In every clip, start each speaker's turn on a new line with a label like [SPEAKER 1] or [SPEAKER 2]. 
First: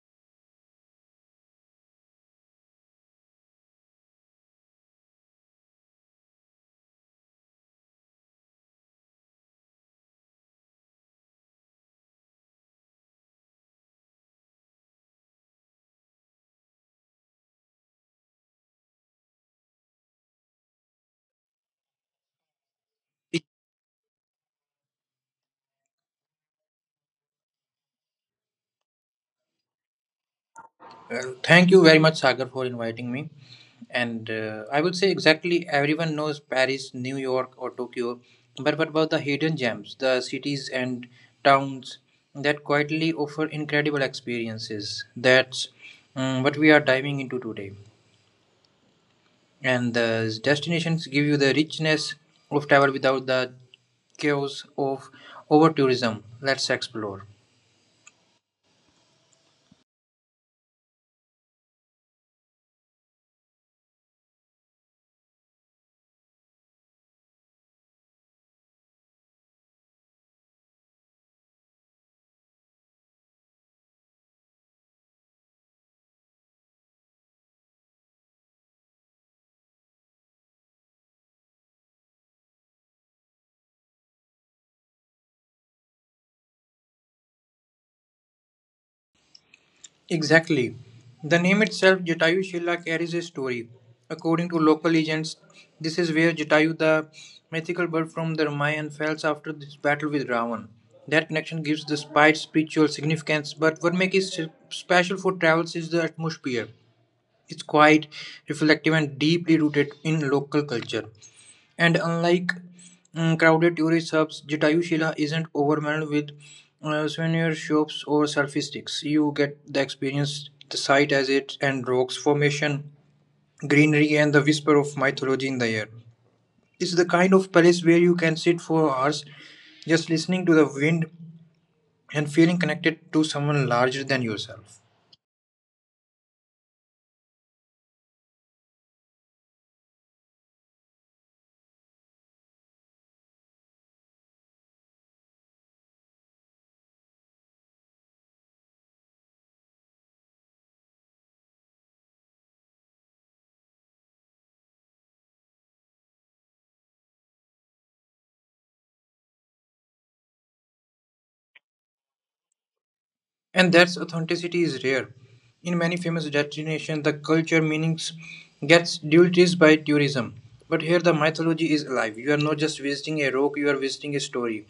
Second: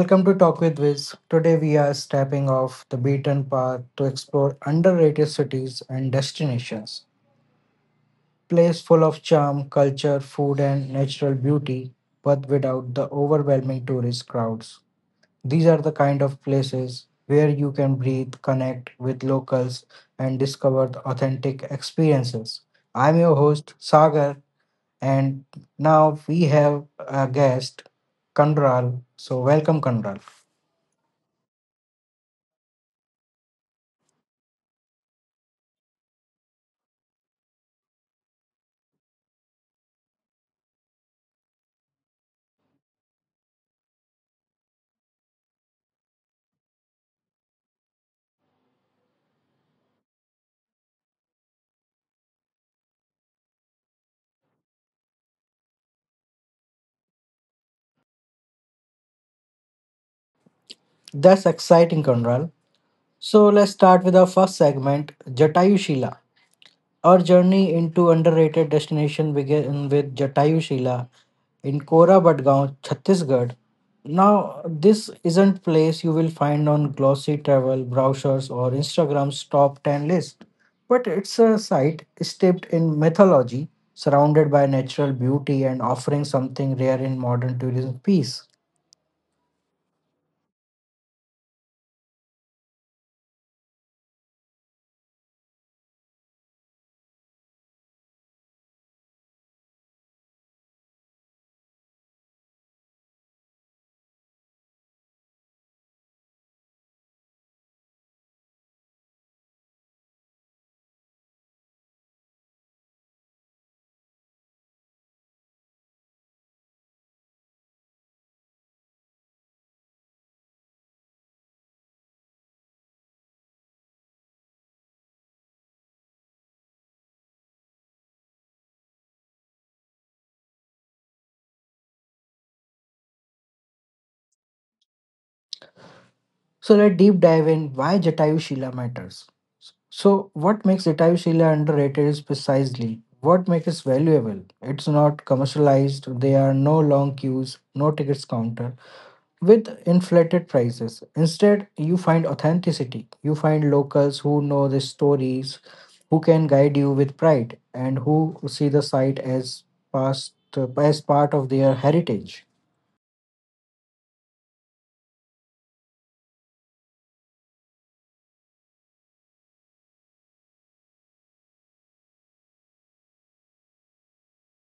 [SPEAKER 1] Welcome to Talk with Wiz. Today we are stepping off the beaten path to explore underrated cities and destinations. Place full of charm, culture, food and natural beauty, but without the overwhelming tourist crowds. These are the kind of places where you can breathe, connect with locals and discover the authentic experiences. I'm your host Sagar and now we have a guest Kandral. So welcome Kandral.
[SPEAKER 2] Well, thank you very much, Sagar, for inviting me. And I would say exactly everyone knows Paris, New York, or Tokyo, but what about the hidden gems, the cities and towns that quietly offer incredible experiences? That's What we are diving into today. And the destinations give you the richness of travel without the chaos of over tourism. Let's explore.
[SPEAKER 1] That's exciting, Conral. So let's start with our first segment, Jatayu Shila. Our journey into underrated destination began with Jatayu Shila in Kora Badgaon, Chhattisgarh. Now, this isn't place you will find on glossy travel brochures or Instagram's top 10 list, but it's a site steeped in mythology, surrounded by natural beauty and offering something rare in modern tourism piece.
[SPEAKER 2] Exactly. The name itself, Jatayu Shila, carries a story. According to local legends, this is where Jatayu, the mythical bird from the Ramayana, falls after this battle with Ravan. That connection gives the spite spiritual significance, but what makes it special for travels is the atmosphere. It's quiet, reflective, and deeply rooted in local culture. And unlike crowded tourist hubs, Jatayushila isn't overwhelmed with souvenir shops or selfie sticks. You get the experience, the sight as it, and rocks formation, greenery, and the whisper of mythology in the air. It's the kind of place where you can sit for hours just listening to the wind and feeling connected to someone larger than yourself.
[SPEAKER 1] So let's deep dive in why Jatayu Shila matters. So what makes Jatayu Shila underrated is precisely what makes it valuable. It's not commercialized, there are no long queues, no tickets counter with inflated prices. Instead, you find authenticity. You find locals who know the stories, who can guide you with pride, and who see the site as past as part of their heritage.
[SPEAKER 2] And that's authenticity is rare. In many famous destinations, the culture meanings gets diluted by tourism. But here the mythology is alive. You are not just visiting a rock, you are visiting a story.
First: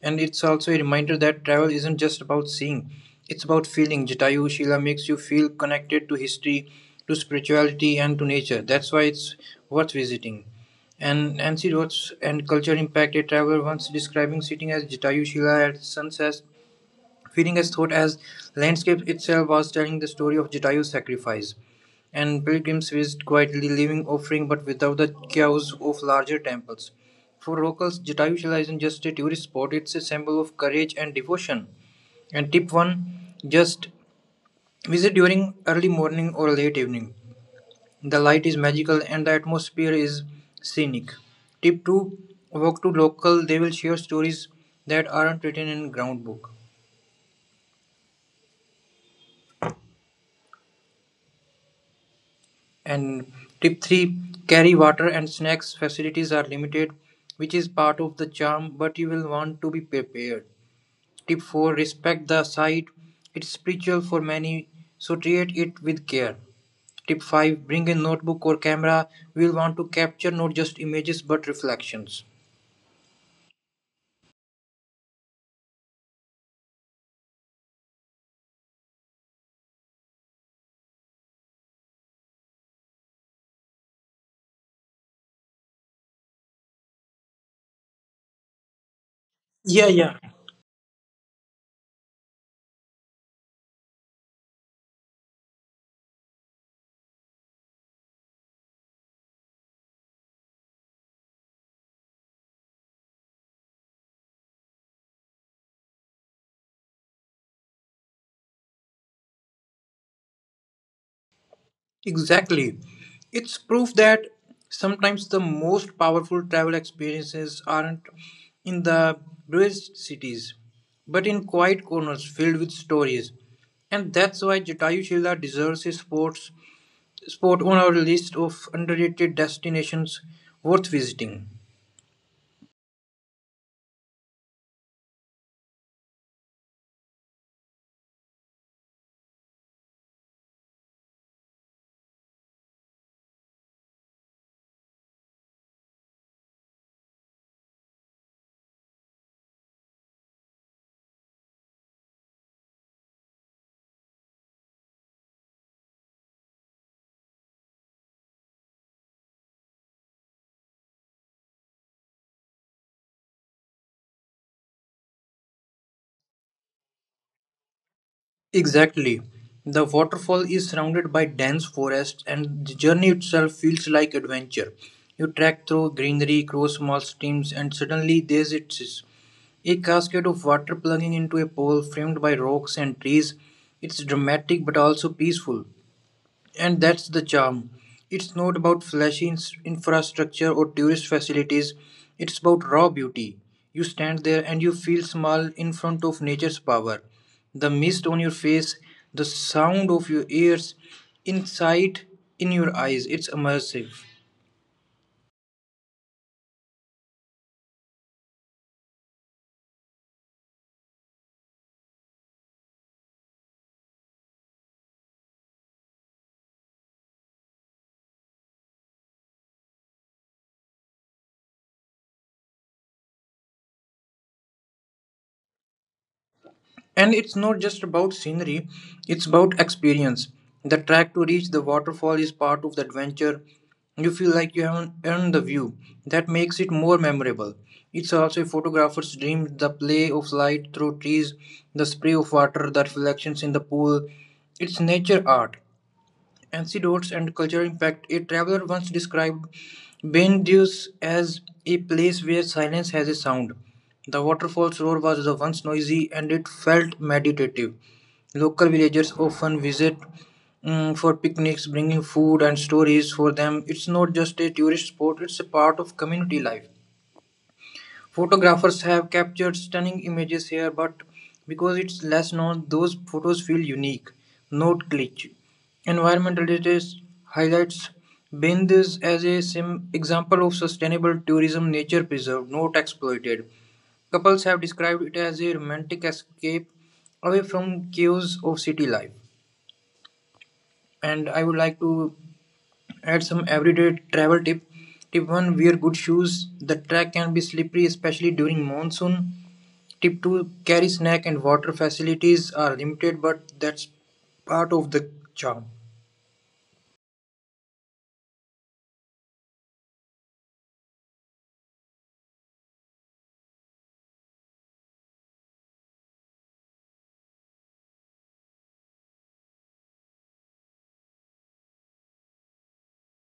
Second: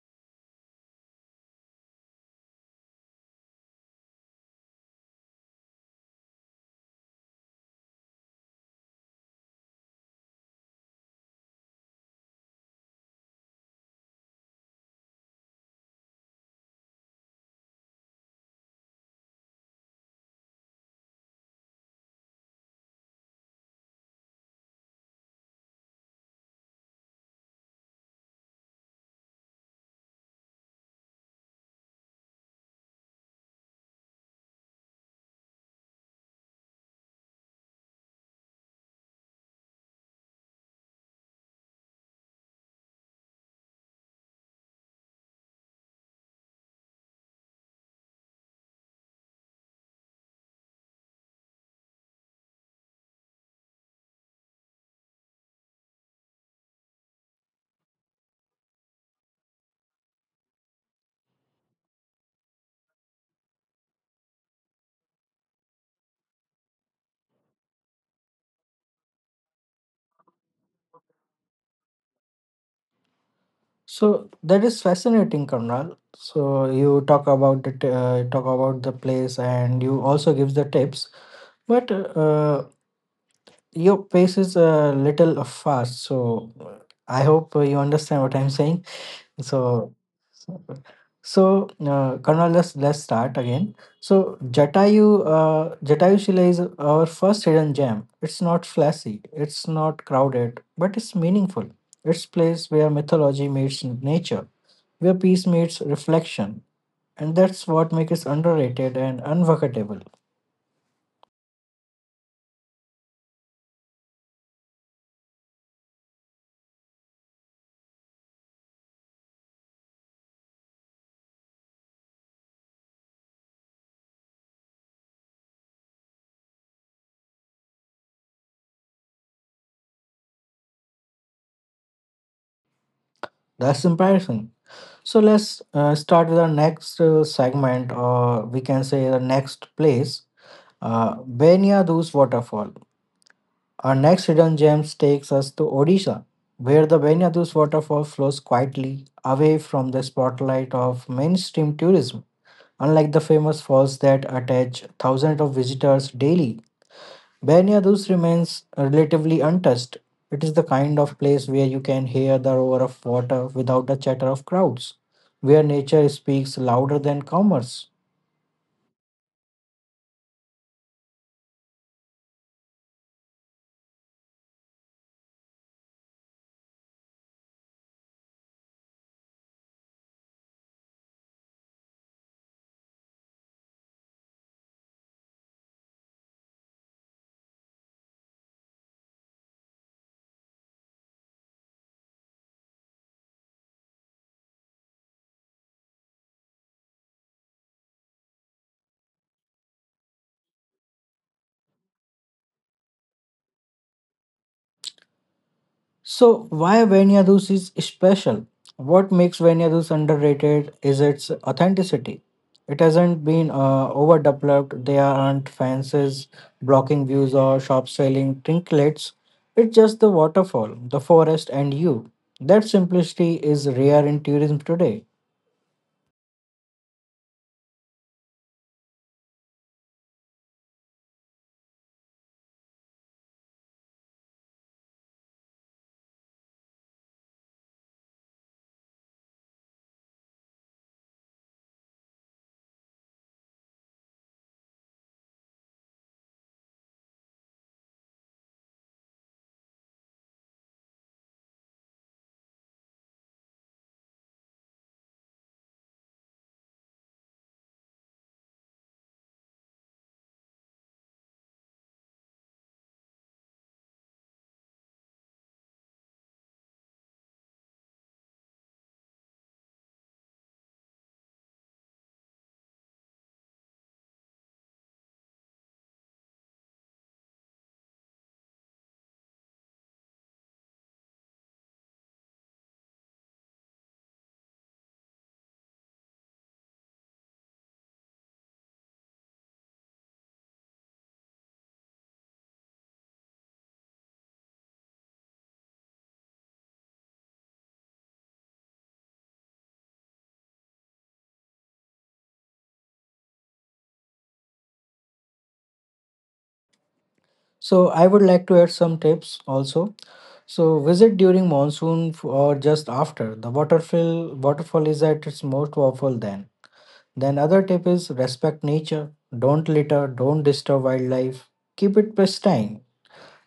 [SPEAKER 2] And it's also a reminder that travel isn't just about seeing, it's about feeling. Jatayu Shila makes you feel connected to history, to spirituality, and to nature. That's why it's worth visiting. And Nancy Rhodes and culture impact a traveler once describing sitting as Jatayu Shila at sunset, feeding as thought as landscape itself was telling the story of Jatayu's sacrifice, and pilgrims visited quietly, leaving offering but without the chaos of larger temples. For locals, Jatayu Shila isn't just a tourist spot, it's a symbol of courage and devotion. And tip 1, just visit during early morning or late evening. The light is magical and the atmosphere is scenic. Tip 2, walk to local, they will share stories that aren't written in ground book. And tip three, carry water and snacks. Facilities are limited, which is part of the charm, but you will want to be prepared. Tip four, respect the site. It's spiritual for many, so treat it with care. Tip five, bring a notebook or camera. We'll want to capture not just images but reflections.
[SPEAKER 1] So that is fascinating, Karnal. So you talk about it, talk about the place, and you also give the tips. But your pace is a little fast, so I hope you understand what I'm saying.
[SPEAKER 2] Yeah,
[SPEAKER 1] So,
[SPEAKER 2] yeah.
[SPEAKER 1] so, so, Karnal, let's start again. So Jatayu, Jatayu Shila is our first hidden gem. It's not flashy, it's not crowded, but it's meaningful. It's place where mythology meets nature where peace meets reflection. And that's what makes it underrated and unforgettable.
[SPEAKER 2] Exactly. It's proof that sometimes the most powerful travel experiences aren't in the bravest cities, but in quiet corners filled with stories. And that's why Jatayu Shila deserves a sports spot on our list of underrated destinations worth visiting.
[SPEAKER 1] That's comparison. So let's start with our next segment, or we can say the next place, Benyadu's waterfall. Our next hidden gems takes us to Odisha, where the Benyadu's waterfall flows quietly away from the spotlight of mainstream tourism. Unlike the famous falls that attach thousands of visitors daily, Banyadus remains relatively untouched. It is the kind of place where you can hear the roar of water without the chatter of crowds, where nature speaks louder than commerce.
[SPEAKER 2] Exactly. The waterfall is surrounded by dense forest, and the journey itself feels like adventure. You trek through greenery, cross small streams, and suddenly there it is, a cascade of water plunging into a pool framed by rocks and trees. It's dramatic but also peaceful. And that's the charm. It's not about flashy infrastructure or tourist facilities, it's about raw beauty. You stand there and you feel small in front of nature's power. The mist on your face, the sound of your ears, insight in your eyes. It's immersive.
[SPEAKER 1] So, why Banyadus is special? What makes Banyadus underrated is its authenticity. It hasn't been overdeveloped, there aren't fences blocking views or shops selling trinkets. It's just the waterfall, the forest, and you. That simplicity is rare in tourism today.
[SPEAKER 2] And it's not just about scenery, it's about experience. The track to reach the waterfall is part of the adventure. You feel like you haven't earned the view. That makes it more memorable. It's also a photographer's dream, the play of light through trees, the spray of water, the reflections in the pool. It's nature art. Anecdotes and cultural impact. A traveler once described Bendius as a place where silence has a sound. The waterfall's roar was the once noisy and it felt meditative. Local villagers often visit, for picnics, bringing food and stories for them. It's not just a tourist spot, it's a part of community life. Photographers have captured stunning images here, but because it's less known, those photos feel unique, not glitch. Environmental data highlights Bindus as a sim example of sustainable tourism, nature preserved, not exploited. Couples have described it as a romantic escape away from chaos of city life. And I would like to add some everyday travel tip. Tip one: wear good shoes. The track can be slippery, especially during monsoon. Tip two: carry snack and water facilities are limited but that's part of the charm.
[SPEAKER 1] So I would like to add some tips also. So visit during or just after. The waterfall is at its most powerful then. Then other tip is respect nature. Don't litter, don't disturb wildlife. Keep it pristine.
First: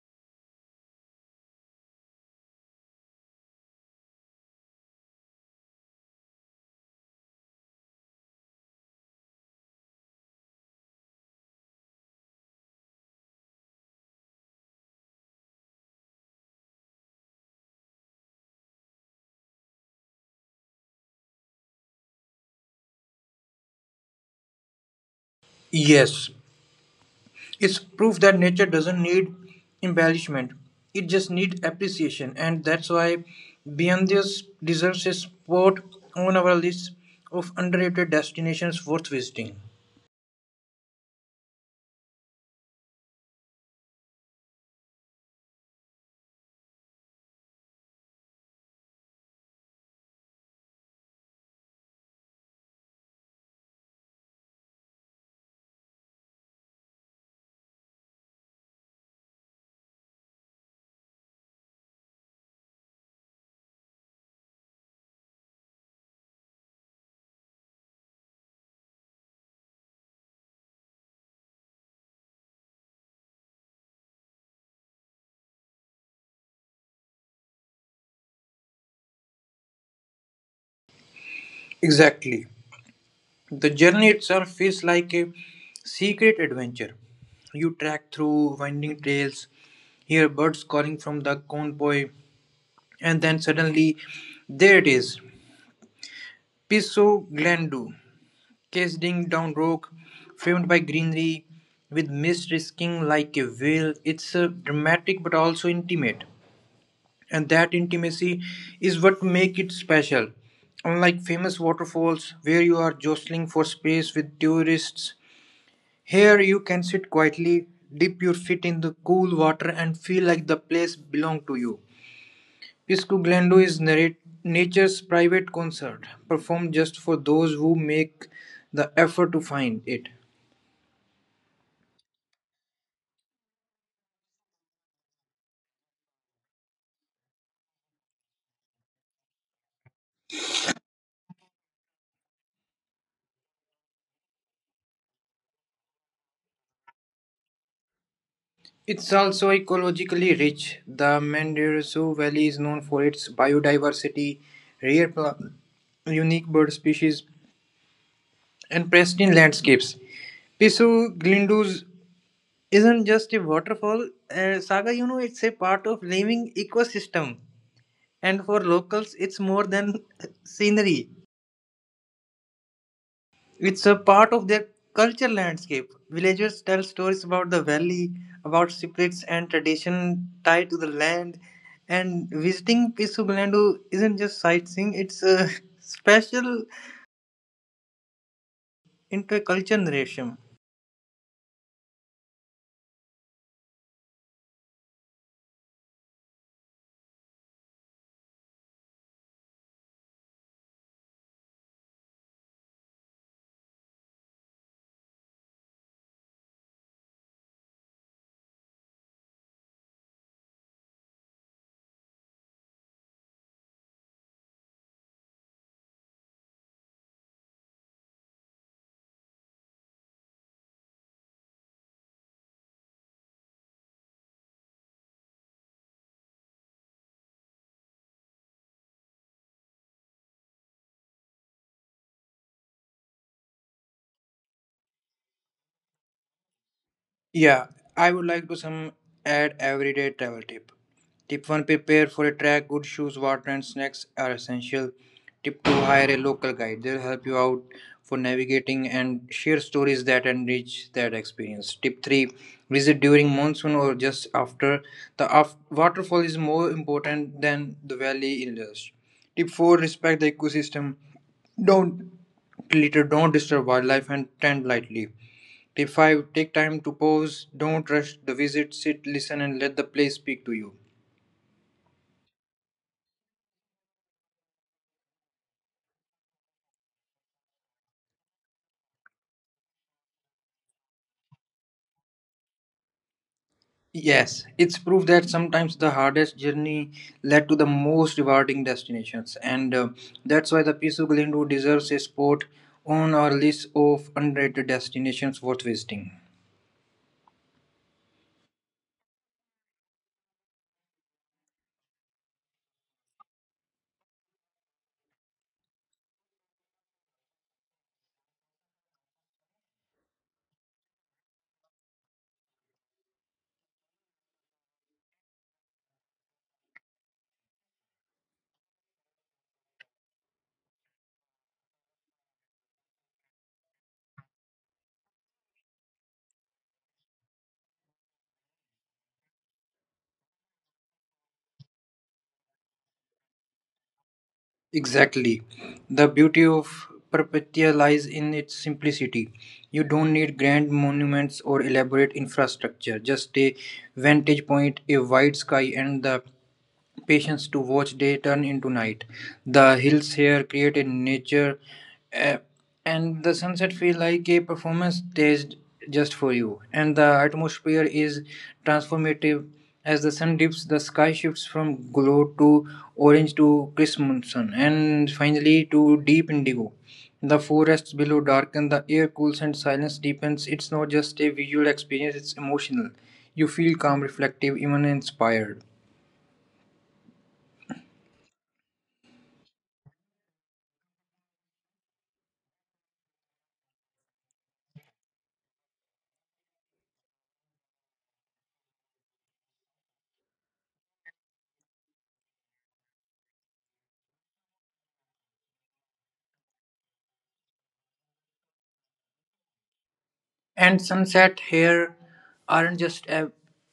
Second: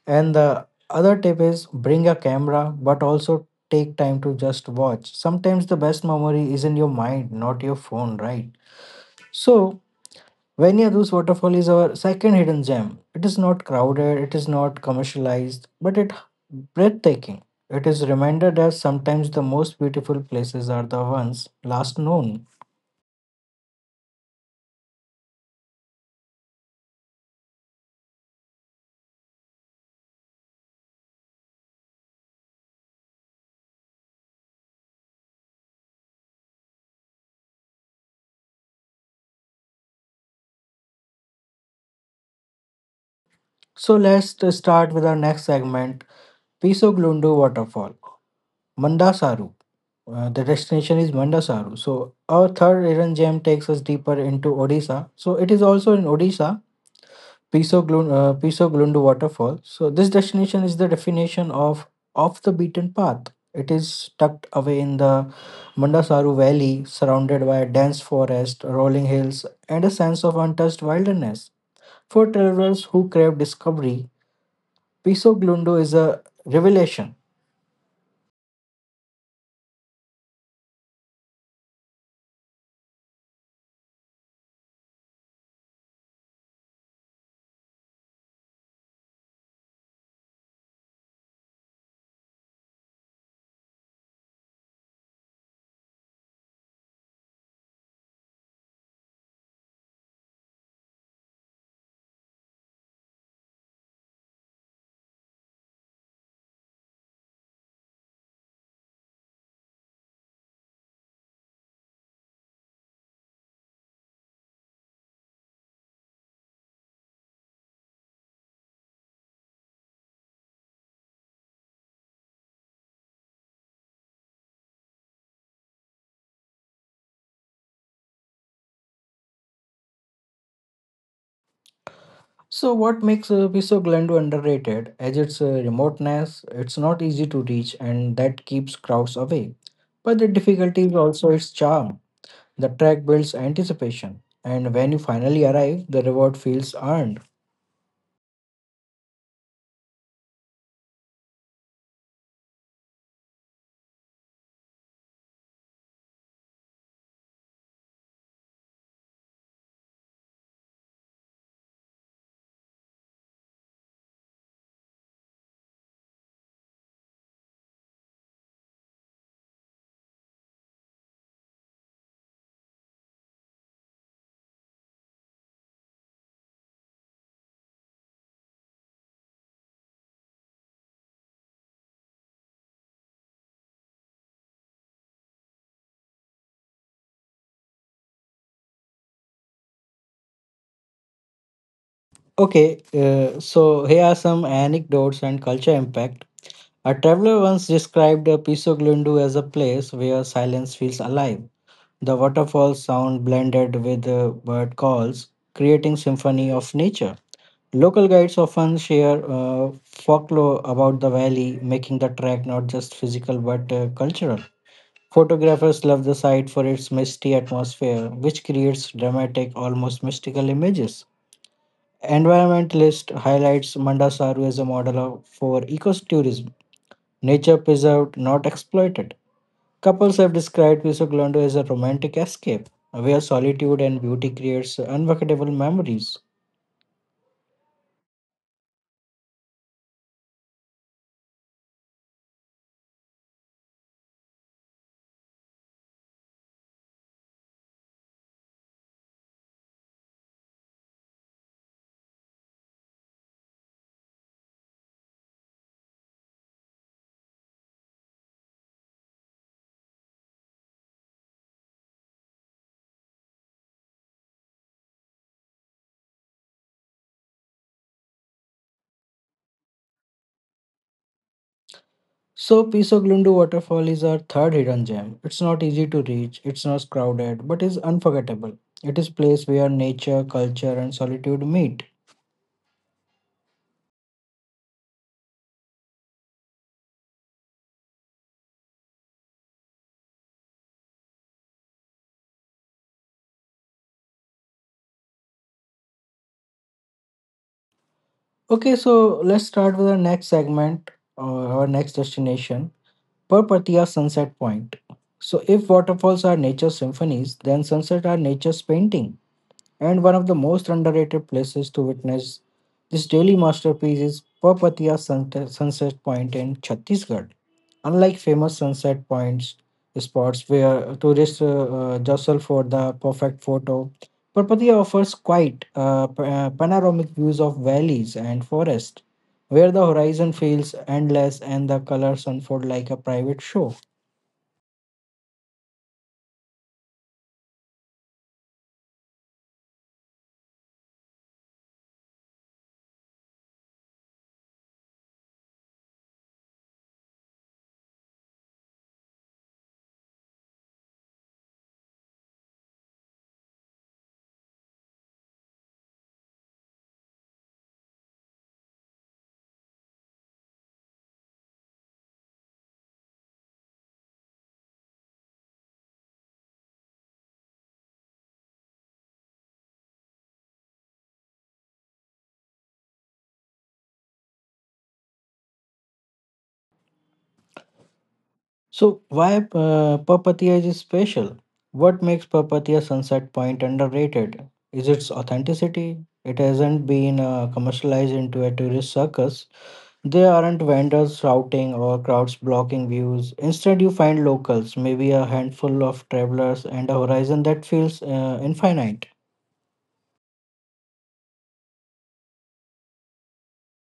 [SPEAKER 1] And the other tip is bring a camera but also take time to just watch. Sometimes the best memory is in your mind, not your phone, right? So Vanyadus waterfall is our second hidden gem. It is not crowded, it is not commercialized, but it breathtaking. It is a reminder that sometimes the most beautiful places are the ones last known.
[SPEAKER 2] Yes, it's proof that nature doesn't need embellishment. It just needs appreciation and that's why Beyond deserves a spot on our list of underrated destinations worth visiting.
[SPEAKER 1] So let's start with our next segment, Piso Glundu Waterfall, Mandasaru. The destination is Mandasaru. So our third hidden gem takes us deeper into Odisha. So it is also in Odisha, Piso Glundu waterfall. So this destination is the definition of off the beaten path. It is tucked away in the Mandasaru Valley, surrounded by a dense forest, rolling hills, and a sense of untouched wilderness. For travelers who crave discovery, Piso Glundu is a revelation.
[SPEAKER 2] Exactly. The journey itself feels like a secret adventure. You trek through winding trails, hear birds calling from the convoy, and then suddenly, there it is. Piso Glandu, casing down rock, framed by greenery, with mist risking like a veil. It's dramatic but also intimate. And that intimacy is what makes it special. Unlike famous waterfalls where you are jostling for space with tourists, here you can sit quietly, dip your feet in the cool water and feel like the place belongs to you. Piscoglando is nature's private concert, performed just for those who make the effort to find it.
[SPEAKER 1] So, what makes Piso Glundu underrated? As its remoteness, it's not easy to reach, and that keeps crowds away. But the difficulty is also its charm. The track builds anticipation, and when you finally arrive, the reward feels earned.
[SPEAKER 2] It's also ecologically rich. The Mendocino Valley is known for its biodiversity, rare plants, unique bird species, and pristine landscapes. Pisu Glindus isn't just a waterfall. Saga, you know, it's a part of living ecosystem. And for locals, it's more than scenery. It's a part of their culture landscape. Villagers tell stories about the valley, about spirits and tradition tied to the land. And visiting Pisugalandu isn't just sightseeing, it's a special into a culture narration.
[SPEAKER 1] Okay, so here are some anecdotes and culture impact. A traveler once described Piso Glundu as a place where silence feels alive. The waterfall sound blended with bird calls, creating symphony of nature. Local guides often share folklore about the valley, making the track not just physical but cultural. Photographers love the site for its misty atmosphere, which creates dramatic, almost mystical images. Environmentalist highlights Mandasaru as a model of, for ecotourism, nature preserved, not exploited. Couples have described Visoglando as a romantic escape, where solitude and beauty creates unforgettable memories.
[SPEAKER 2] Yeah, I would like to some add everyday travel tip. Tip one: prepare for a trek. Good shoes, water, and snacks are essential. Tip two: hire a local guide. They'll help you out for navigating and share stories that enrich that experience. Tip three: visit during monsoon or just after. The waterfall is more important than the valley in Lush. Tip four: respect the ecosystem. Don't litter. Don't disturb wildlife and tend lightly. Tip 5, take time to pause, don't rush the visit, sit, listen, and let the place speak to you.
[SPEAKER 1] So, Piso Waterfall is our third hidden gem. It's not easy to reach, it's not crowded, but is unforgettable. It is place where nature, culture, and solitude meet.
[SPEAKER 2] Yes, it's proof that sometimes the hardest journey led to the most rewarding destinations, and that's why the Pisu Glindu deserves a spot on our list of underrated destinations worth visiting.
[SPEAKER 1] Okay, so let's start with our next segment, or our next destination, Perpatia Sunset Point. So, if waterfalls are nature's symphonies, then sunsets are nature's painting. And one of the most underrated places to witness this daily masterpiece is Sunset Point in Chhattisgarh. Unlike famous sunset points spots where tourists jostle for the perfect photo, Papatiya offers quite panoramic views of valleys and forests, where the horizon feels endless and the colors unfold like a private show.
[SPEAKER 2] Exactly. The beauty of Perpetua lies in its simplicity. You don't need grand monuments or elaborate infrastructure, just a vantage point, a wide sky, and the patience to watch day turn into night. The hills here create in nature, eh, and the sunset feel like a performance staged just for you. And the atmosphere is transformative. As the sun dips, the sky shifts from glow to orange to crimson, and finally to deep indigo. The forests below darken, the air cools, and silence deepens. It's not just a visual experience; it's emotional. You feel calm, reflective, even inspired.
[SPEAKER 1] So, why Papatia is special? What makes Papatia Sunset Point underrated? Is its authenticity? It hasn't been commercialized into a tourist circus. There aren't vendors shouting or crowds blocking views. Instead, you find locals, maybe a handful of travelers, and a horizon that feels infinite.
[SPEAKER 2] And sunset here aren't just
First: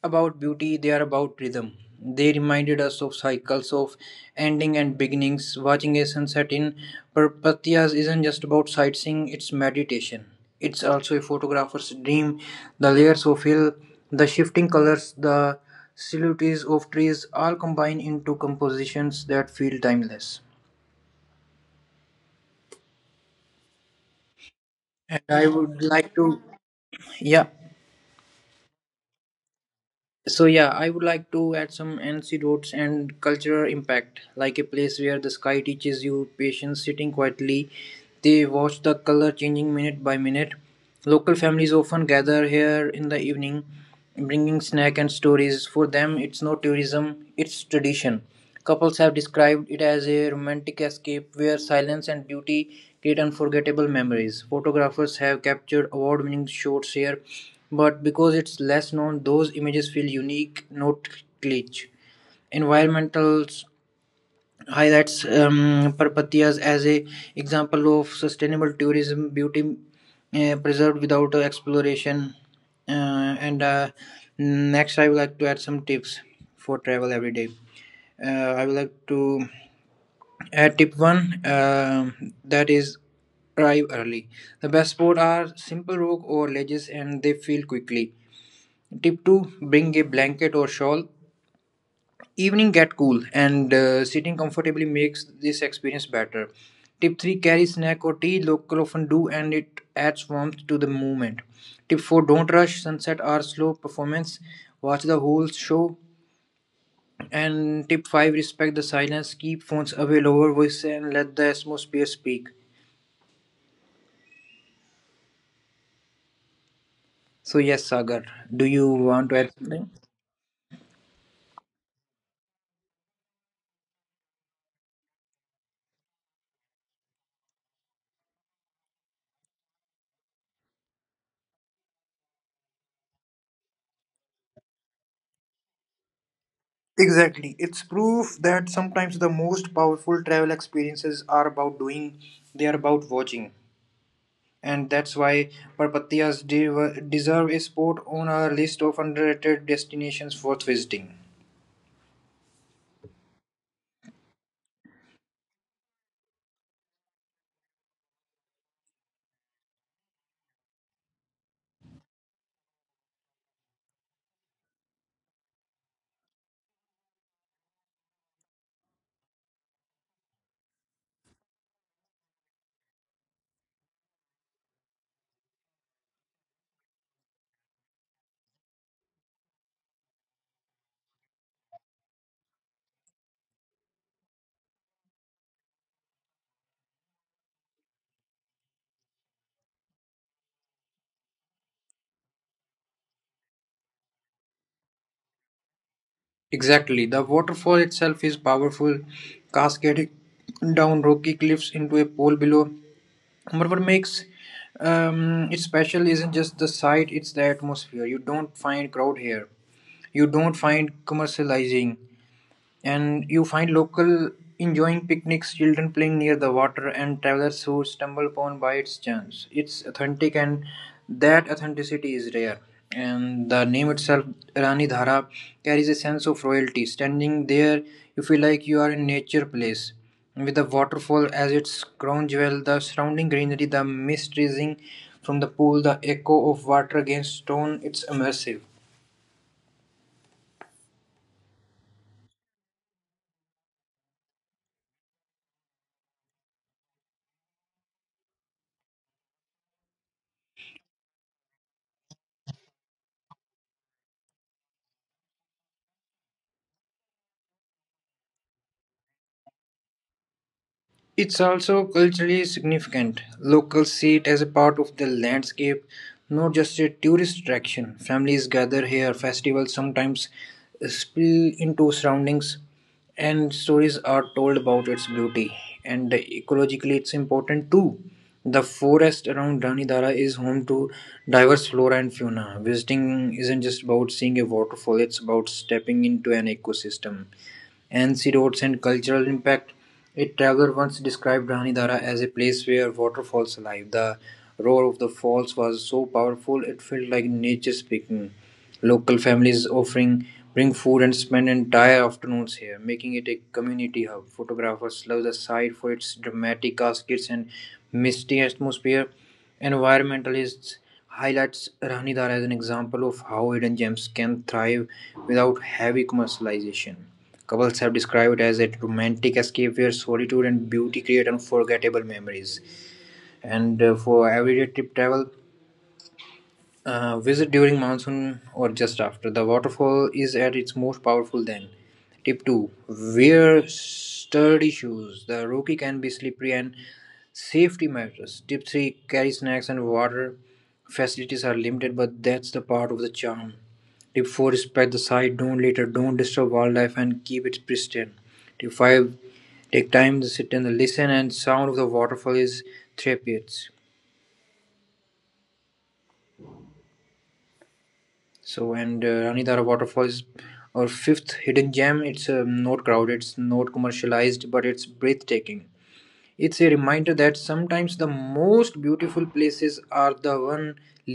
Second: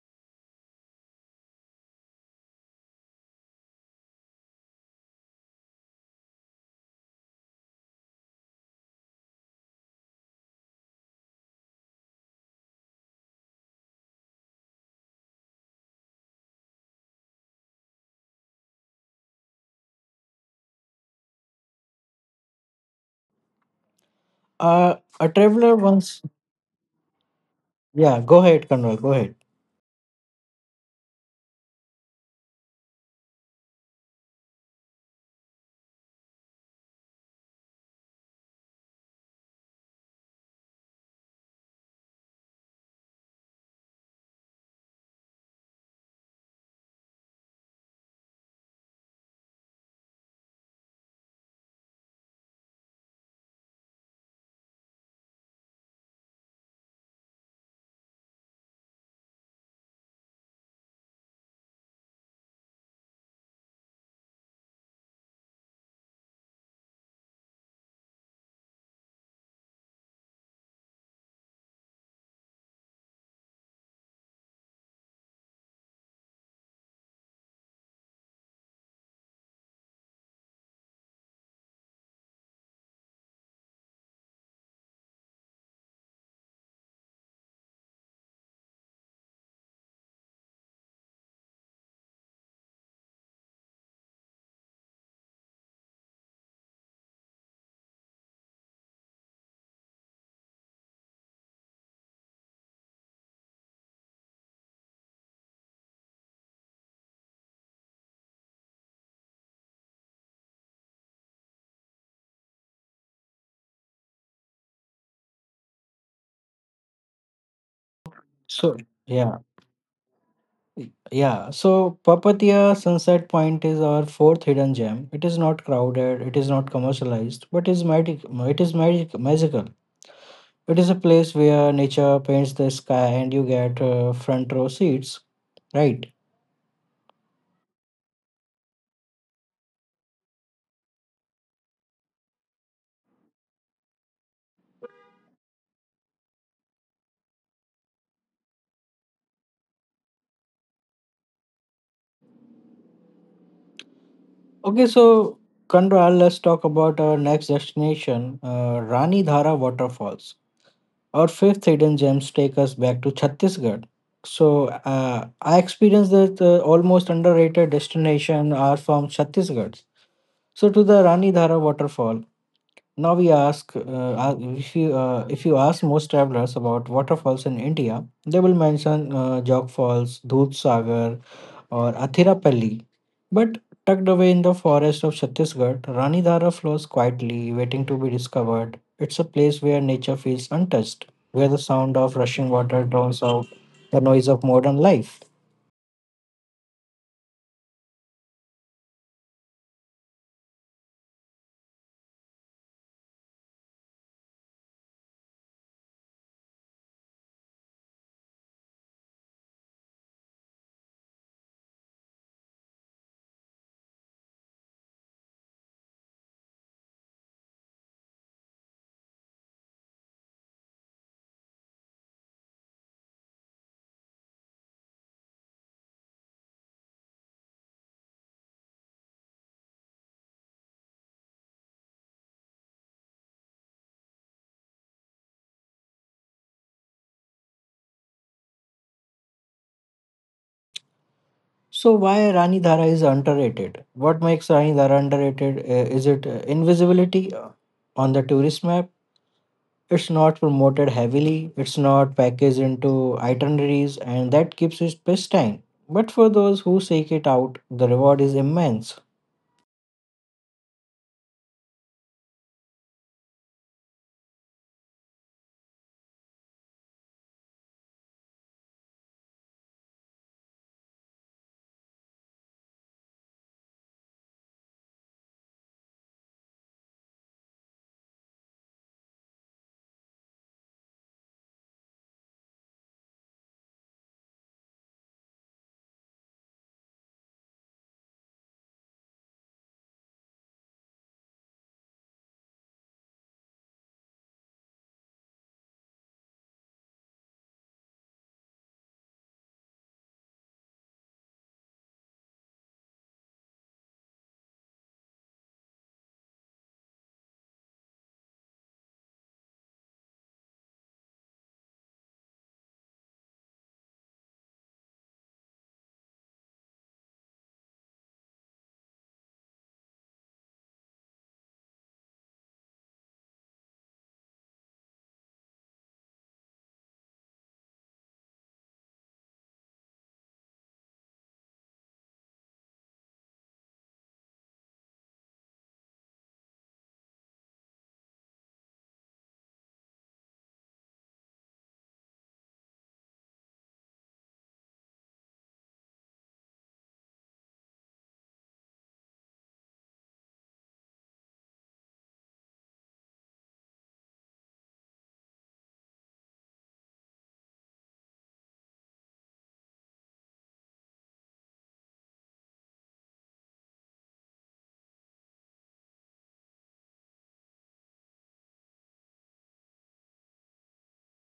[SPEAKER 2] about beauty, they are about rhythm. They reminded us of cycles of ending and beginnings. Watching a sunset in Parpatias isn't just about sightseeing, it's meditation. It's also a photographer's dream. The layers of hill, the shifting colors, the silhouettes of trees all combine into compositions that feel timeless.
[SPEAKER 1] Uh,
[SPEAKER 2] And
[SPEAKER 1] a
[SPEAKER 2] I
[SPEAKER 1] traveler
[SPEAKER 2] would like
[SPEAKER 1] once.
[SPEAKER 2] to, yeah.
[SPEAKER 1] Yeah, go ahead, Conrad, go ahead.
[SPEAKER 2] So yeah, I would like to add some anecdotes and cultural impact, like a place where the sky teaches you patience, sitting quietly. They watch the color changing minute by minute. Local families often gather here in the evening, bringing snack and stories. For them, it's no tourism, it's tradition. Couples have described it as a romantic escape where silence and beauty create unforgettable memories. Photographers have captured award-winning shots here but because it's less known, those images feel unique, not glitch. Environmental highlights Parpatias as a example of sustainable tourism, beauty preserved without exploration. Uh, and Next, I would like to add some tips for travel every day. I would like to add tip one that is arrive early. The best spot are simple rock or ledges and they fill quickly. Tip 2, bring a blanket or shawl. Evening get cool and sitting comfortably makes this experience better. Tip 3, carry snack or tea. Local often do and it adds warmth to the moment. Tip 4, don't rush. Sunset or slow performance. Watch the whole show. And tip 5, respect the silence. Keep phones away, lower voice, and let the atmosphere speak. So, yes, Sagar, do
[SPEAKER 1] So,
[SPEAKER 2] you want to
[SPEAKER 1] yeah.
[SPEAKER 2] add something?
[SPEAKER 1] Yeah, so Papatia Sunset Point is our fourth hidden gem. It is not crowded, it is not commercialized, but it is magical. It is a place where nature paints the sky and you get front row seats, right?
[SPEAKER 2] Exactly. It's proof that sometimes the most powerful travel experiences are about doing, they are about watching. And that's why Parpatiyas deserve a spot on our list of underrated destinations worth visiting.
[SPEAKER 1] Okay, so Kandral, let's talk about our next destination, Rani Dhara Waterfalls. Our fifth hidden gems take us back to Chhattisgarh. So I experienced that almost underrated destination are from Chhattisgarh. So to the Rani Dhara waterfall. Now we ask if you ask most travelers about waterfalls in India, they will mention Jog Falls, Dudh Sagar, or Athirapalli. But tucked away in the forest of Chhattisgarh, Rani Dara flows quietly, waiting to be discovered. It's a place where nature feels untouched, where the sound of rushing water drowns out the noise of modern life.
[SPEAKER 2] Exactly. The waterfall itself is powerful, cascading down rocky cliffs into a pool below. But what makes it special isn't just the sight, it's the atmosphere. You don't find crowd here, you don't find commercializing. And you find local enjoying picnics, children playing near the water, and travelers who stumble upon by its chance. It's authentic, and that authenticity is rare. And the name itself, Rani Dhara, carries a sense of royalty. Standing there, you feel like you are in nature place. With the waterfall as its crown jewel, the surrounding greenery, the mist rising from the pool, the echo of water against stone, it's immersive.
[SPEAKER 1] So, why Rani Dara is underrated? What makes Rani Dara underrated? Is it invisibility on the tourist map? It's not promoted heavily, it's not packaged into itineraries, and that keeps it pristine. But for those who seek it out, the reward is immense.
[SPEAKER 2] It's also culturally significant. Locals see it as a part of the landscape, not just a tourist attraction. Families gather here, festivals sometimes spill into surroundings, and stories are told about its beauty. And ecologically, it's important too. The forest around Ranidara is home to diverse flora and fauna. Visiting isn't just about seeing a waterfall, it's about stepping into an ecosystem. Ansi roads and cultural impact. A traveler once described Ranidara as a place where water falls alive. The roar of the falls was so powerful it felt like nature speaking. Local families offering bring food and spend entire afternoons here, making it a community hub. Photographers love the site for its dramatic cascades and misty atmosphere. Environmentalists highlights Ranidara as an example of how hidden gems can thrive without heavy commercialization. Couples have described it as a romantic escape where solitude and beauty create unforgettable memories. And for everyday trip travel, visit during monsoon or just after. The waterfall is at its most powerful then. Tip 2, wear sturdy shoes. The rocky can be slippery and safety matters. Tip 3, carry snacks and water. Facilities are limited, but that's the part of the charm. Tip 4, respect the site, don't litter, don't disturb wildlife, and keep it pristine. Tip 5, take time to sit and listen and sound of the waterfall is therapeutic. So and ranidara waterfall is our fifth hidden gem. It's not crowded, it's not commercialized, but it's breathtaking. It's a reminder that sometimes the most beautiful places are the one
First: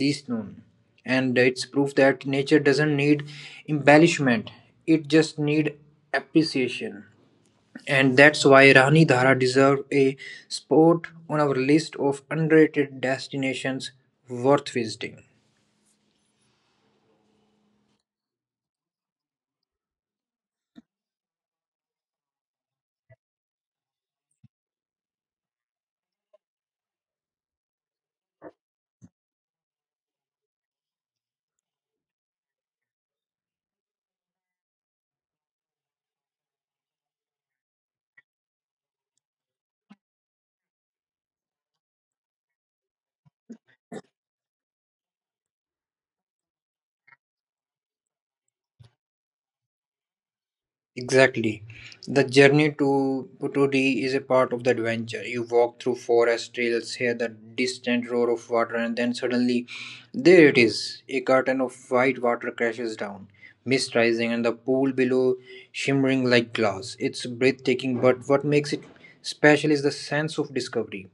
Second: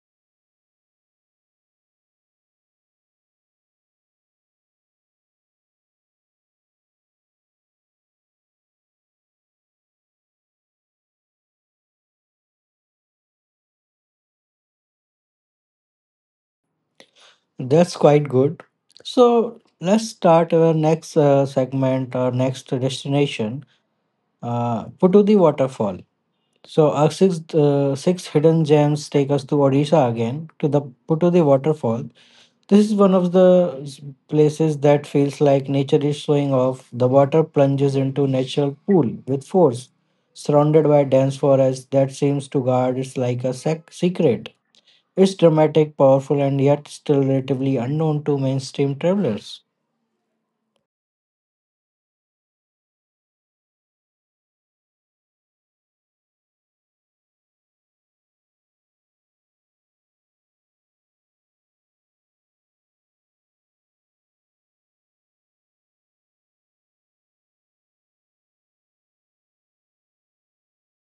[SPEAKER 2] least known, and it's proof that nature doesn't need embellishment, it just need appreciation. And that's why Rani Dhara deserves a spot on our list of underrated destinations worth visiting.
[SPEAKER 1] That's quite good. So let's start our next segment or next destination, Putudi Waterfall. So our six hidden gems take us to Odisha again to the Putudi Waterfall. This is one of the places that feels like nature is showing off. The water plunges into natural pool with force, surrounded by dense forest that seems to guard it's like a secret. It's dramatic, powerful, and yet still relatively unknown to mainstream travelers.
[SPEAKER 2] Exactly. The journey to Potodi is a part of the adventure. You walk through forest trails, hear the distant roar of water, and then suddenly there it is. A curtain of white water crashes down, mist rising, and the pool below shimmering like glass. It's breathtaking, but what makes it special is the sense of discovery.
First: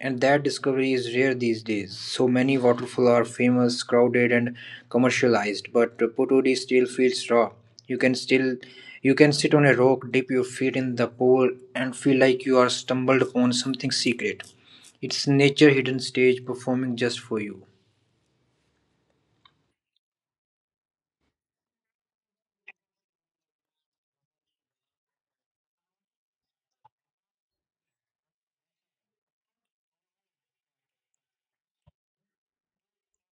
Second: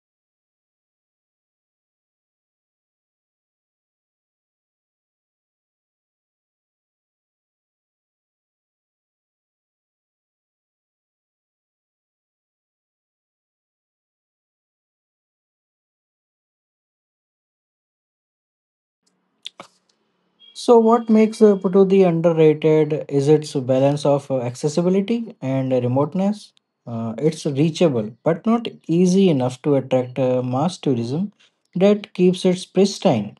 [SPEAKER 2] And that discovery is rare these days. So many waterfalls are famous, crowded, and commercialized, but Potodi still feels raw. You can still you can sit on a rock, dip your feet in the pool, and feel like you are stumbled upon something secret. It's nature hidden stage performing just for you.
[SPEAKER 1] So, what makes Putudi underrated is its balance of accessibility and remoteness. It's reachable, but not easy enough to attract mass tourism that keeps it pristine.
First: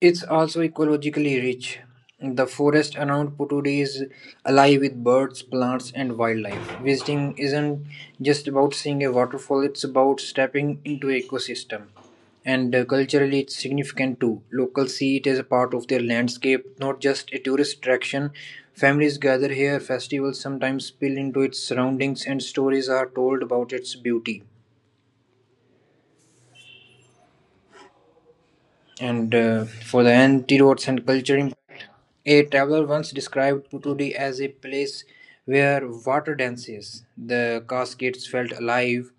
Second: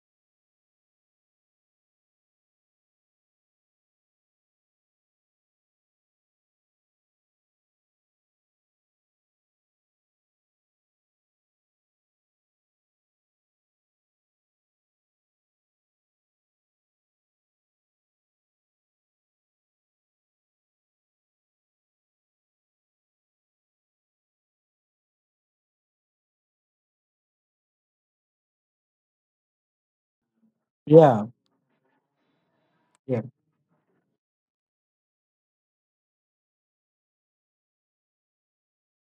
[SPEAKER 2] It's also ecologically rich. The forest around Puturi is alive with birds, plants, and wildlife. Visiting isn't just about seeing a waterfall, it's about stepping into an ecosystem. And culturally, it's significant too. Locals see it as a part of their landscape, not just a tourist attraction. Families gather here, festivals sometimes spill into its surroundings, and stories are told about its beauty. And for the antidotes and
[SPEAKER 1] Yeah,
[SPEAKER 2] culture. A traveler once
[SPEAKER 1] yeah.
[SPEAKER 2] described Putudi as a place where water dances. The cascades felt alive,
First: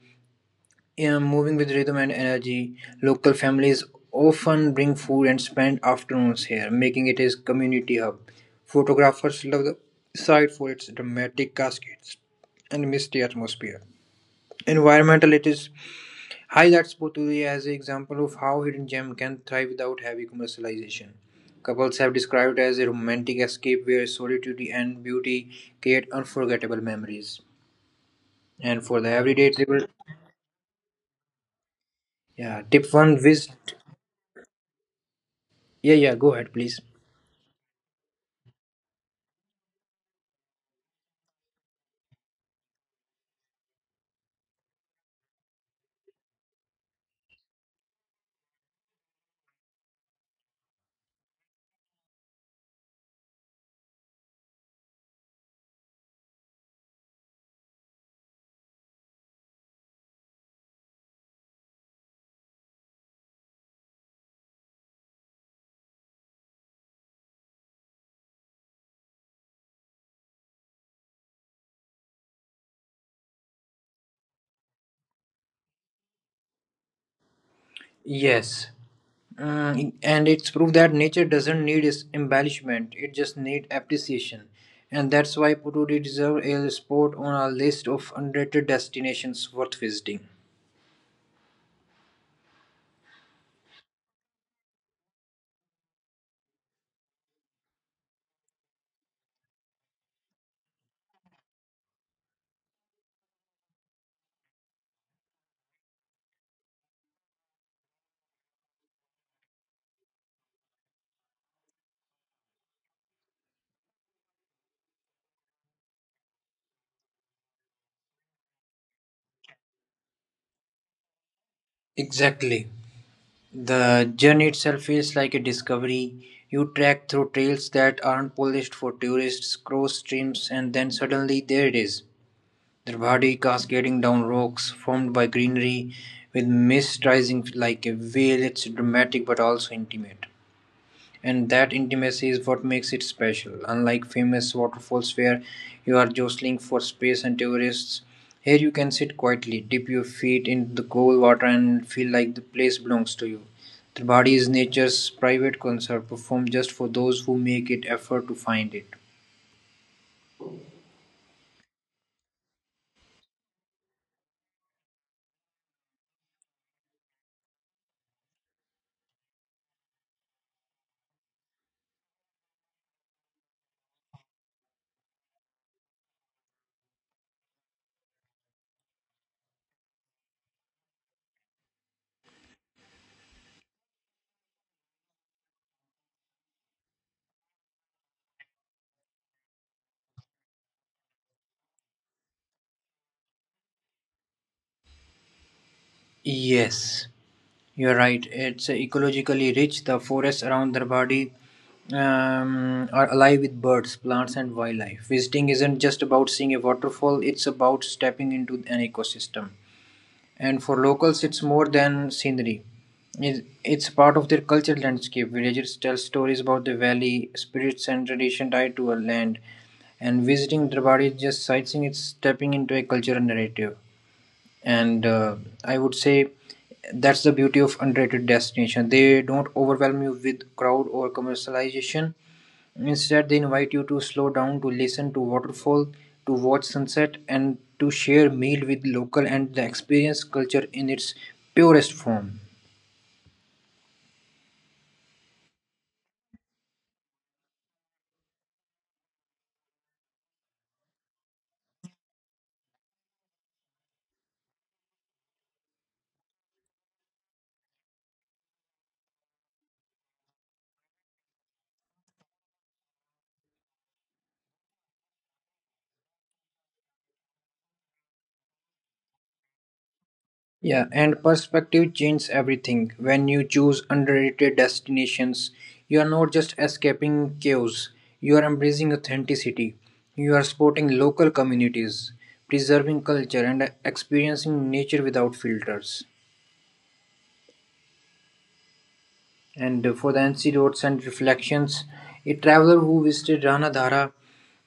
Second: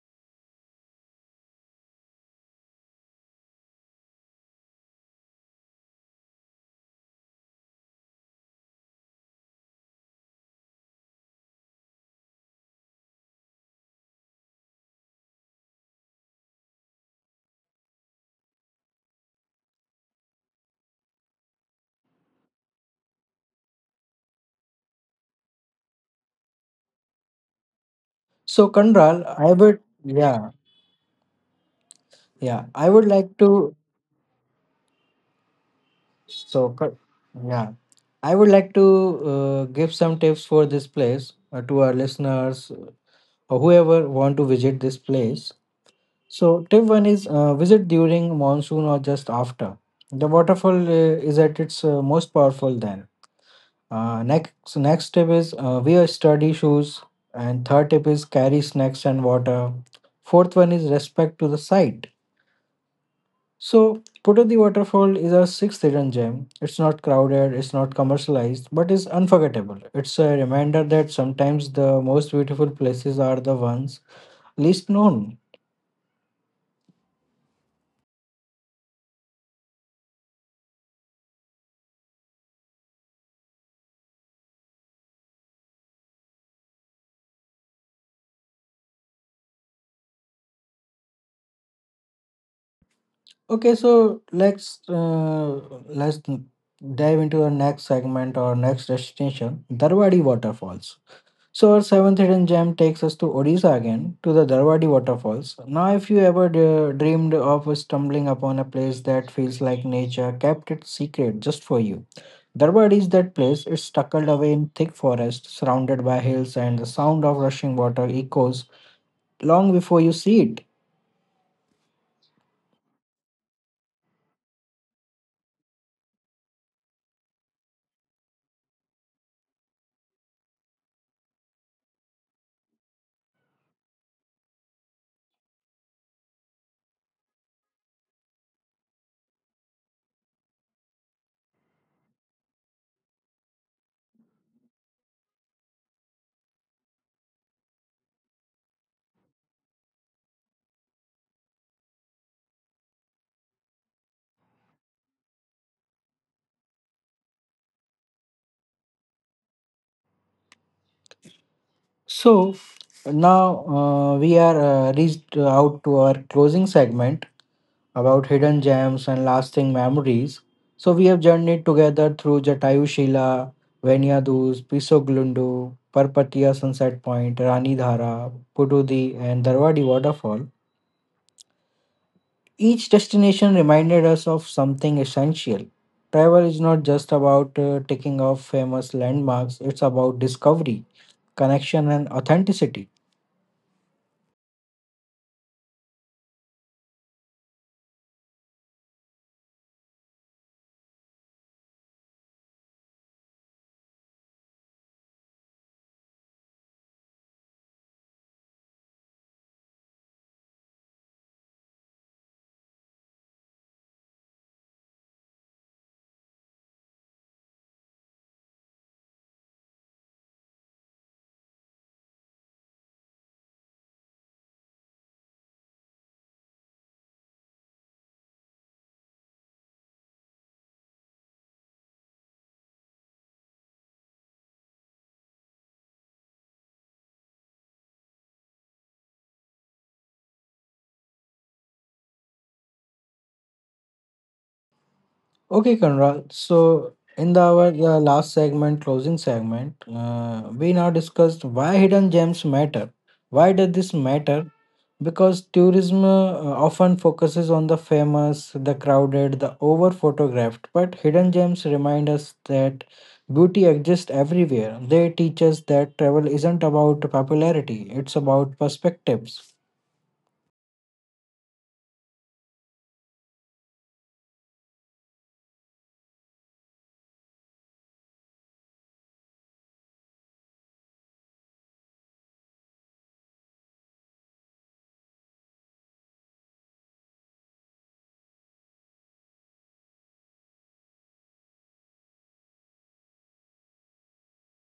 [SPEAKER 2] moving with rhythm and energy. Local families often bring food and spend afternoons here, making it a community hub. Photographers love the site for its dramatic cascades and misty atmosphere. Environmental it is highlights Poturi as an example of how hidden gem can thrive without heavy commercialization. Couples have described it as a romantic escape where solitude and beauty create unforgettable memories.
[SPEAKER 1] So
[SPEAKER 2] And for the
[SPEAKER 1] Kanral,
[SPEAKER 2] everyday
[SPEAKER 1] I would,
[SPEAKER 2] travel,
[SPEAKER 1] yeah,
[SPEAKER 2] yeah,
[SPEAKER 1] yeah. I
[SPEAKER 2] tip
[SPEAKER 1] would
[SPEAKER 2] one
[SPEAKER 1] like to,
[SPEAKER 2] visit. Yeah, yeah, go ahead,
[SPEAKER 1] so,
[SPEAKER 2] please.
[SPEAKER 1] Ka- yeah, I would like to give some tips for this place to our listeners or whoever want to visit this place. So tip one is visit during monsoon or just after. The waterfall is at its most powerful then. So next tip is wear sturdy shoes, and third tip is carry snacks and water. Fourth one is respect to the site. So, Putodi Waterfall is a sixth hidden gem. It's not crowded, it's not commercialized, but it's unforgettable. It's a reminder that sometimes the most beautiful places are the ones least known.
[SPEAKER 2] Yes. Mm, and it's proof that nature doesn't need its embellishment, it just needs appreciation. And that's why Poturi deserves a spot on our list of underrated destinations worth visiting.
[SPEAKER 1] Okay, so let's dive into our next segment or next destination, Darwadi Waterfalls. So our seventh hidden gem takes us to Odisha again, to the Darwadi waterfalls. Now, if you ever dreamed of stumbling upon a place that feels like nature kept it secret just for you, Darwadi is that place. It's tucked away in thick forest, surrounded by hills, and the sound of rushing water echoes long before you see it.
[SPEAKER 2] Exactly. The journey itself feels like a discovery. You trek through trails that aren't polished for tourists, cross streams, and then suddenly there it is. The body cascading down rocks formed by greenery, with mist rising like a veil. It's dramatic but also intimate. And that intimacy is what makes it special. Unlike famous waterfalls where you are jostling for space and tourists, here you can sit quietly, dip your feet in the cold water, and feel like the place belongs to you. The body is nature's private concert performed just for those who make it effort to find it.
[SPEAKER 1] So now we are reached out to our closing segment about hidden gems and lasting memories. So we have journeyed together through Jatayu Shila, Venyadus, Pisoglundo, Parpatia Sunset Point, Rani Dhara, Pududi, and Darwadi Waterfall. Each destination reminded us of something essential. Travel is not just about ticking off famous landmarks, it's about discovery, connection, and authenticity.
[SPEAKER 2] Yes, you're right. It's ecologically rich. The forests around Darbadi are alive with birds, plants, and wildlife. Visiting isn't just about seeing a waterfall, it's about stepping into an ecosystem. And for locals, it's more than scenery. It's part of their cultural landscape. Villagers tell stories about the valley, spirits, and tradition tied to a land. And visiting Darbadi is just sightseeing, it's stepping into a cultural narrative. And I would say that's the beauty of underrated destination. They don't overwhelm you with crowd or commercialization. Instead, they invite you to slow down, to listen to waterfall, to watch sunset, and to share meal with local and the experience culture in its purest form.
[SPEAKER 1] Okay, Conrad. So, our last segment, closing segment, we now discussed why hidden gems matter. Why does this matter? Because tourism often focuses on the famous, the crowded, the over photographed, but hidden gems remind us that beauty exists everywhere. They teach us that travel isn't about popularity, it's about perspectives.
[SPEAKER 2] Yeah, and perspective changes everything. When you choose underrated destinations, you are not just escaping chaos, you are embracing authenticity. You are supporting local communities, preserving culture, and experiencing nature without filters. And for the NC roads and reflections, a traveler who visited Ranadhara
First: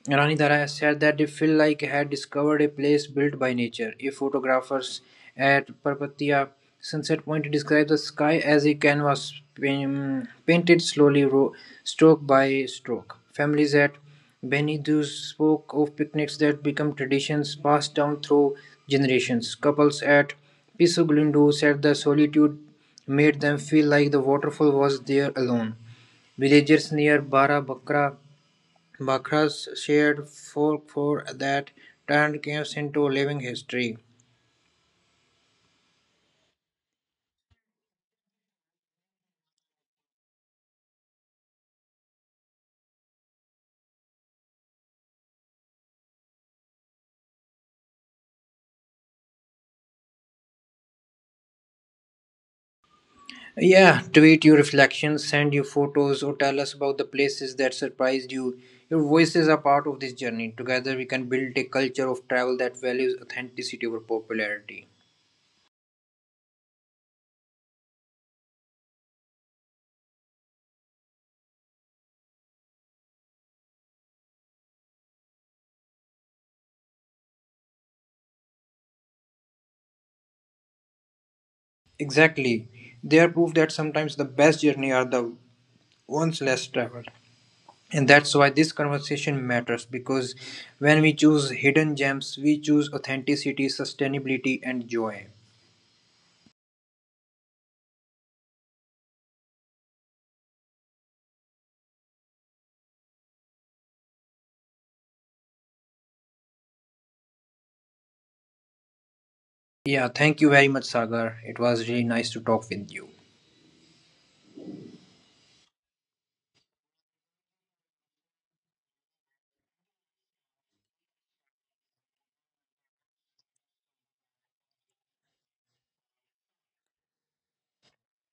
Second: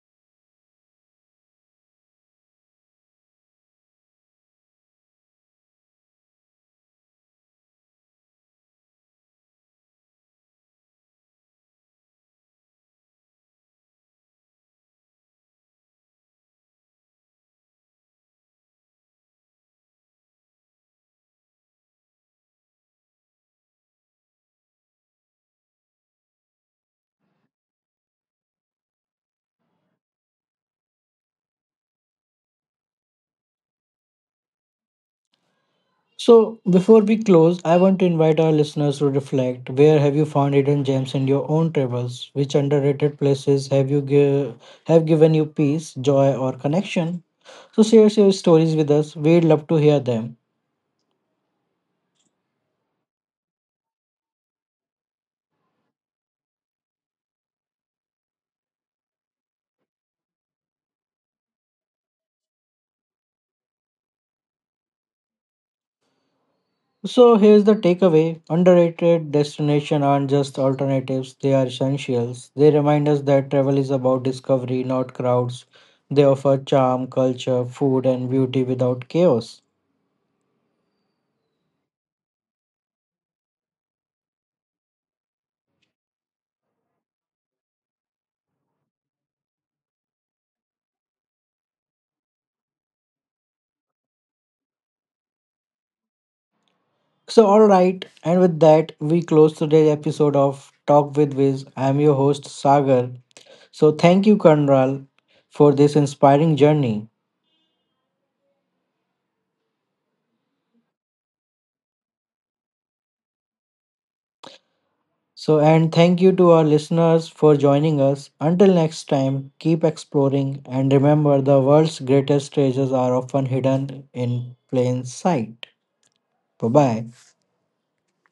[SPEAKER 2] Rani Dara said that they feel like had discovered a place built by nature. A photographer at Parpatia Sunset Point described the sky as a canvas painted slowly, stroke by stroke. Families at Benidou spoke of picnics that become traditions passed down through generations. Couples at Piso Glundo said the solitude made them feel like the waterfall was there alone. Villagers near Bara Bakra's shared folklore that turned caves into living history.
[SPEAKER 1] So, before we close, I want to invite our listeners to reflect. Where have you found hidden gems in your own travels? Which underrated places have given you peace, joy, or connection? So, share your stories with us. We'd love to hear them.
[SPEAKER 2] Yeah, tweet your reflections, send your photos, or tell us about the places that surprised you. Your voices are part of this journey. Together, we can build a culture of travel that values authenticity over popularity.
[SPEAKER 1] So, here's the takeaway: underrated destinations aren't just alternatives; they are essentials. They remind us that travel is about discovery, not crowds. They offer charm, culture, food, and beauty without chaos.
[SPEAKER 2] Exactly. They are proof that sometimes the best journey are the ones less traveled. And that's why this conversation matters, because when we choose hidden gems, we choose authenticity, sustainability, and joy.
[SPEAKER 1] So, all right, and with that, we close today's episode of Talk with Viz. I am your host, Sagar. So, thank you, Kanral, for this inspiring journey.
[SPEAKER 2] Yeah, thank you very much, Sagar. It was really nice to talk with you.
[SPEAKER 1] So, and thank you to our listeners for joining us. Until next time, keep exploring and remember the world's greatest treasures are often hidden in plain sight. Bye bye.